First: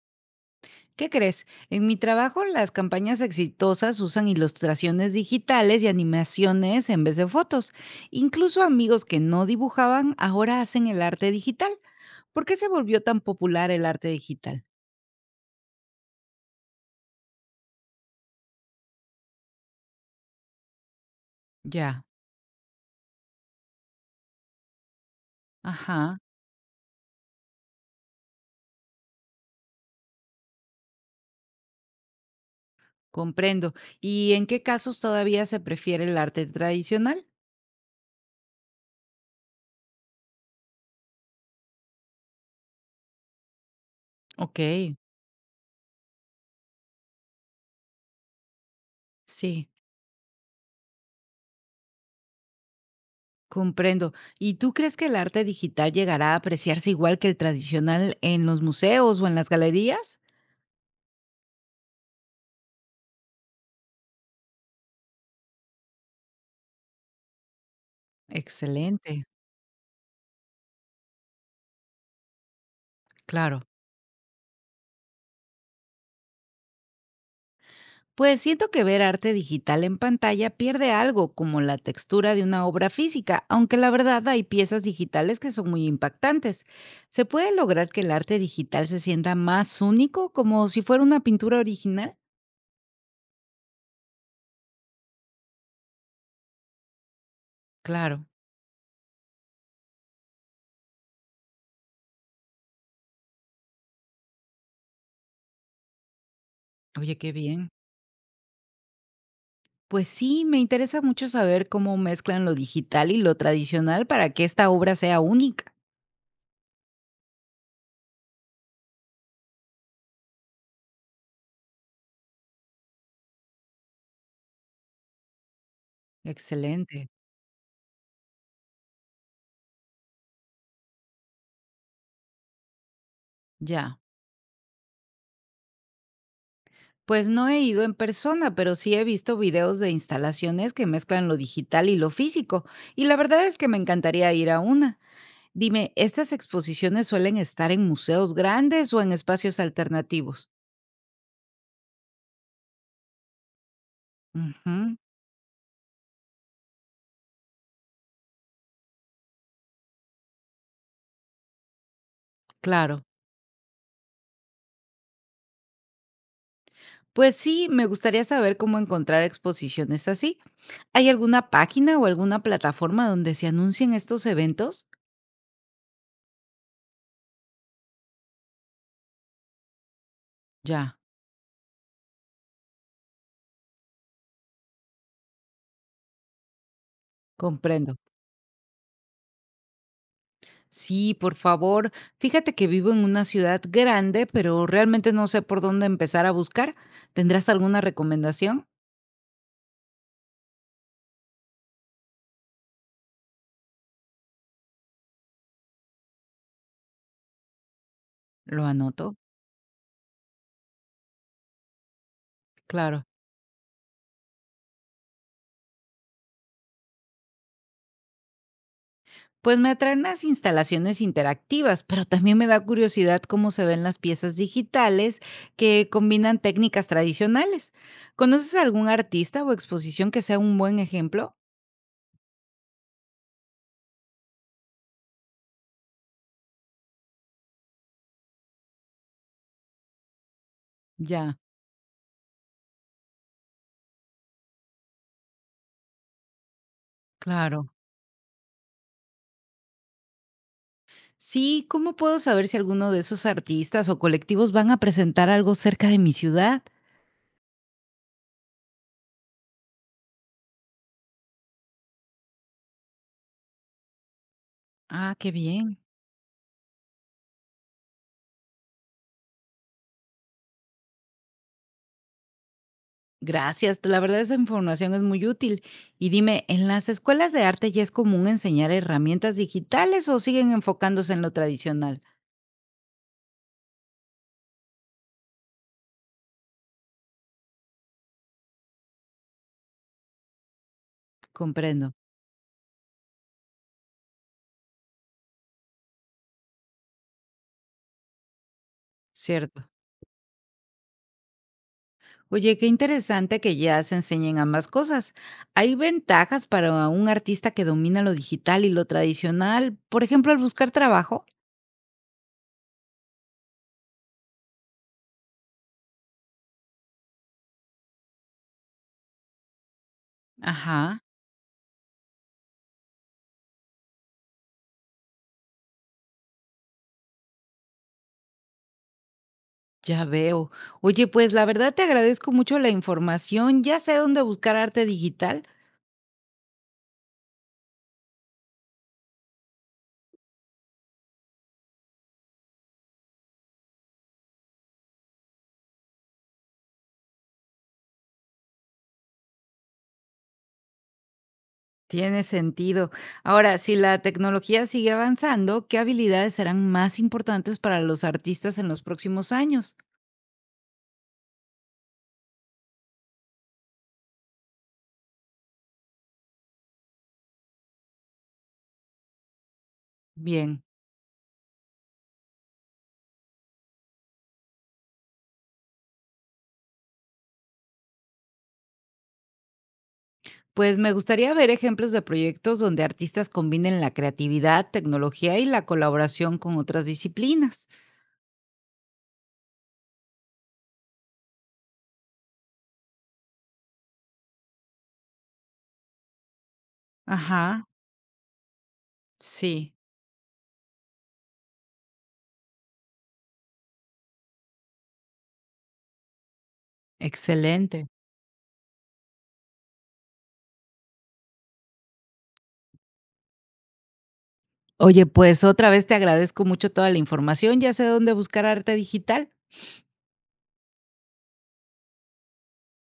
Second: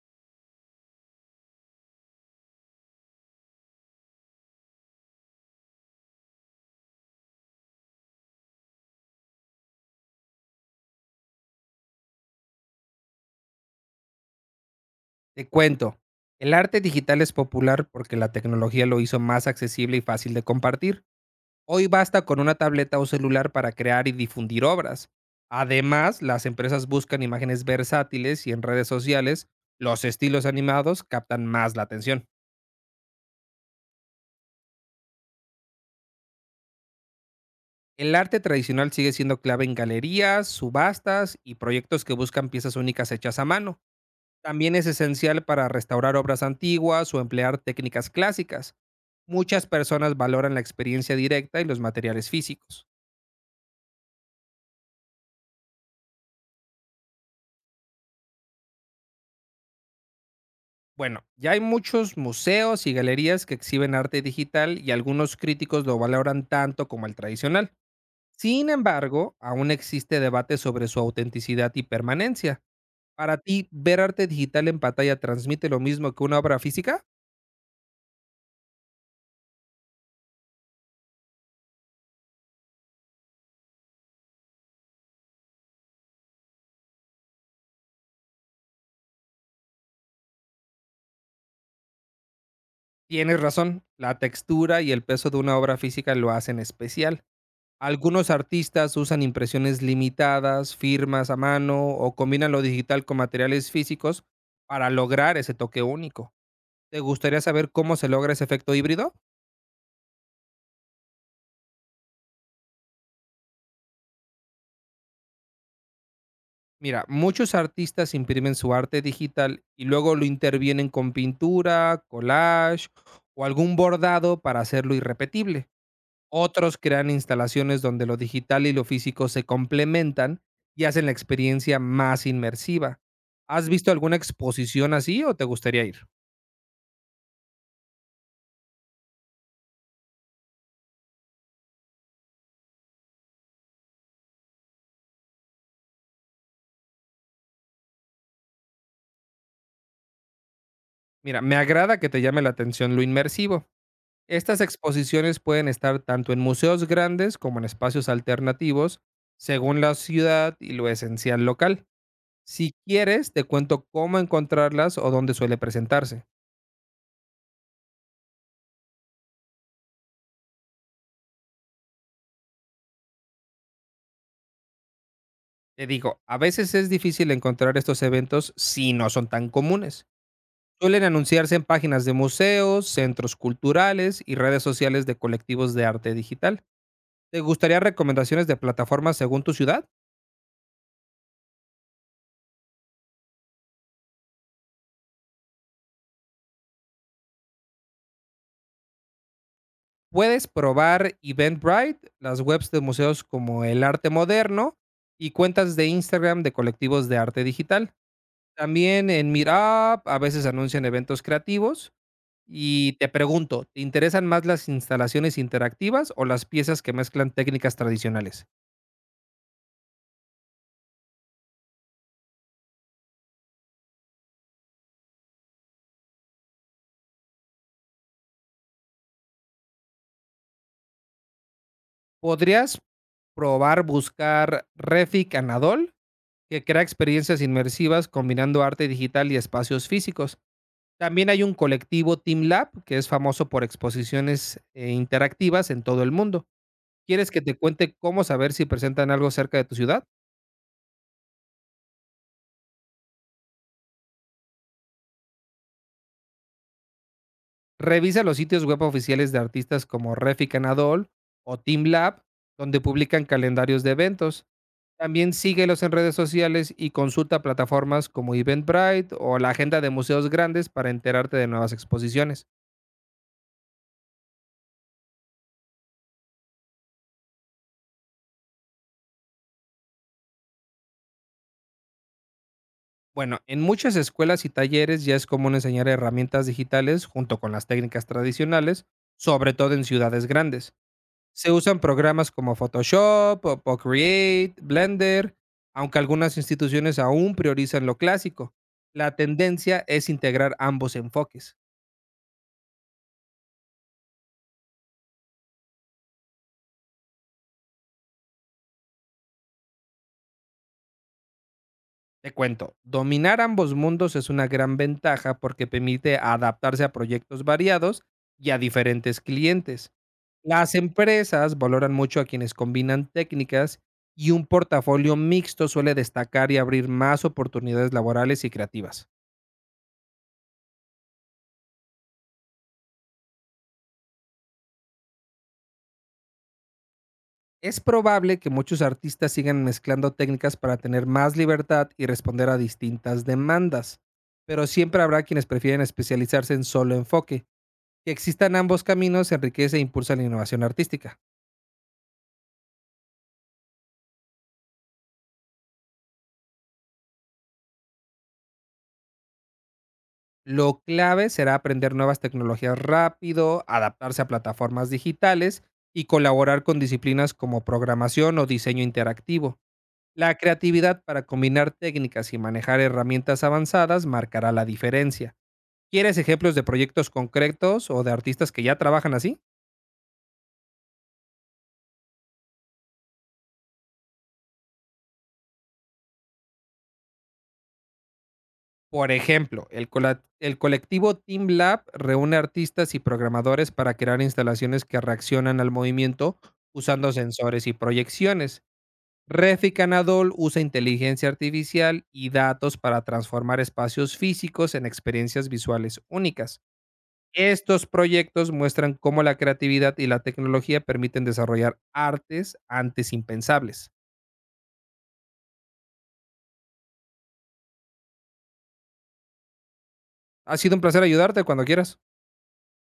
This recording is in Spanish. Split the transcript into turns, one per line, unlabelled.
¿Qué crees? En mi trabajo, las campañas exitosas usan ilustraciones digitales y animaciones en vez de fotos. Incluso amigos que no dibujaban ahora hacen el arte digital. ¿Por qué se volvió tan popular el arte digital?
Te cuento, el arte digital es popular porque la tecnología lo hizo más accesible y fácil de compartir. Hoy
Ya,
basta con una tableta o celular para crear y difundir obras.
ajá,
Además, las empresas buscan imágenes versátiles y en redes sociales los estilos animados captan más la atención.
comprendo. ¿Y en qué casos todavía se prefiere el arte tradicional?
El arte tradicional sigue siendo clave en galerías, subastas y proyectos que buscan piezas únicas hechas a mano.
Ok,
También es esencial para restaurar obras antiguas o emplear técnicas clásicas. Muchas
sí,
personas valoran la experiencia directa y los materiales físicos.
comprendo. ¿Y tú crees que el arte digital llegará a apreciarse igual que el tradicional en los museos o en las galerías?
Bueno, ya hay muchos museos y galerías que exhiben arte digital y algunos críticos lo valoran tanto como el tradicional. Sin
Excelente,
embargo, aún existe debate sobre su autenticidad y permanencia. Para
claro.
ti, ¿ver arte digital en pantalla transmite lo mismo que una obra física?
Pues siento que ver arte digital en pantalla pierde algo, como la textura de una obra física, aunque la verdad hay piezas digitales que son muy impactantes. ¿Se puede lograr que el arte digital se sienta más único, como si fuera una pintura original?
Tienes razón, la textura y el peso de una obra física lo hacen especial.
Claro,
Algunos artistas usan impresiones limitadas, firmas a mano o combinan lo digital con materiales físicos para lograr ese toque único. ¿Te
oye, qué
gustaría
bien.
saber cómo se logra ese efecto híbrido?
Pues sí, me interesa mucho saber cómo mezclan lo digital y lo tradicional para que esta obra sea única.
Mira, muchos artistas imprimen su arte digital y luego lo intervienen con pintura, collage o algún bordado para hacerlo irrepetible. Otros
Excelente.
crean instalaciones donde lo digital y lo físico se complementan y hacen la experiencia más inmersiva. ¿Has visto
Ya.
alguna exposición así o te gustaría ir?
Pues no he ido en persona, pero sí he visto videos de instalaciones que mezclan lo digital y lo físico, y la verdad es que me encantaría ir a una. Dime, ¿estas exposiciones suelen estar en museos grandes o en espacios alternativos?
Mira, me agrada que te llame la atención lo inmersivo. Estas
Ujú,
exposiciones pueden estar tanto en museos grandes como en espacios alternativos, según la ciudad y lo esencial local. Si
claro.
quieres, te cuento cómo encontrarlas o dónde suele presentarse.
Pues sí, me gustaría saber cómo encontrar exposiciones así. ¿Hay alguna página o alguna plataforma donde se anuncien estos eventos?
Te digo, a veces es difícil encontrar estos eventos si no son tan comunes.
Ya,
Suelen anunciarse en páginas de museos, centros culturales y redes sociales de colectivos de arte digital. ¿Te gustaría
comprendo.
recomendaciones de plataformas según tu ciudad?
Sí, por favor. Fíjate que vivo en una ciudad grande, pero realmente no sé por dónde empezar a buscar. ¿Tendrás alguna recomendación?
Puedes probar Eventbrite, las webs de museos como El Arte Moderno y cuentas de Instagram de colectivos de arte digital.
Lo
También
anoto,
en Meetup a veces anuncian eventos creativos. Y
claro.
te pregunto, ¿te interesan más las instalaciones interactivas o las piezas que mezclan técnicas tradicionales?
Pues me atraen las instalaciones interactivas, pero también me da curiosidad cómo se ven las piezas digitales que combinan técnicas tradicionales. ¿Conoces algún artista o exposición que sea un buen ejemplo?
¿Podrías probar buscar Refi Canadol, que crea experiencias inmersivas combinando arte digital y espacios físicos? También
Ya,
hay un colectivo Team Lab que es famoso por exposiciones interactivas en todo el mundo. ¿Quieres que te
claro.
cuente cómo saber si presentan algo cerca de tu ciudad?
Sí, ¿cómo puedo saber si alguno de esos artistas o colectivos van a presentar algo cerca de mi ciudad?
Revisa los sitios web oficiales de artistas como Refi Canadol o Team Lab, donde publican calendarios de eventos.
Ah, qué
También
bien.
síguelos en redes sociales y consulta plataformas como Eventbrite o la agenda de museos grandes para enterarte de nuevas exposiciones.
Gracias. La verdad esa información es muy útil. Y dime, ¿en las escuelas de arte ya es común enseñar herramientas digitales o siguen enfocándose en lo tradicional?
Bueno, en muchas escuelas y talleres ya es común enseñar herramientas digitales junto con las técnicas tradicionales, sobre todo en ciudades grandes. Se usan
Comprendo,
programas como Photoshop o Procreate, Blender, aunque algunas instituciones aún priorizan lo clásico. La
cierto.
tendencia es integrar ambos enfoques.
Oye, qué interesante que ya se enseñen ambas cosas. ¿Hay ventajas para un artista que domina lo digital y lo tradicional, por ejemplo, al buscar trabajo?
Te cuento, dominar ambos mundos es una gran ventaja porque permite adaptarse a proyectos variados y a diferentes clientes. Las
Ajá,
empresas valoran mucho a quienes combinan técnicas y un portafolio mixto suele destacar y abrir más oportunidades laborales y creativas.
ya veo. Oye, pues la verdad te agradezco mucho la información. Ya sé dónde buscar arte digital.
Es probable que muchos artistas sigan mezclando técnicas para tener más libertad y responder a distintas demandas, pero siempre habrá quienes prefieren especializarse en solo enfoque. Que existan ambos caminos enriquece e impulsa la innovación artística.
Tiene sentido. Ahora, si la tecnología sigue avanzando, ¿qué habilidades serán más importantes para los artistas en los próximos años?
Lo clave será aprender nuevas tecnologías rápido, adaptarse a plataformas digitales y colaborar con disciplinas como programación o diseño interactivo. La
Bien,
creatividad para combinar técnicas y manejar herramientas avanzadas marcará la diferencia. ¿Quieres ejemplos de proyectos concretos o de artistas que ya trabajan así?
pues me gustaría ver ejemplos de proyectos donde artistas combinen la creatividad, tecnología y la colaboración con otras disciplinas.
Por ejemplo, el colectivo Team Lab reúne artistas y programadores para crear instalaciones que reaccionan al movimiento usando
Ajá,
sensores y proyecciones. Refi
sí,
Canadol usa inteligencia artificial y datos para transformar espacios físicos en experiencias visuales únicas. Estos
excelente.
proyectos muestran cómo la creatividad y la tecnología permiten desarrollar artes antes impensables.
Oye, pues otra vez te agradezco mucho toda la información, ya sé dónde buscar arte digital.
Ha sido un placer ayudarte cuando quieras.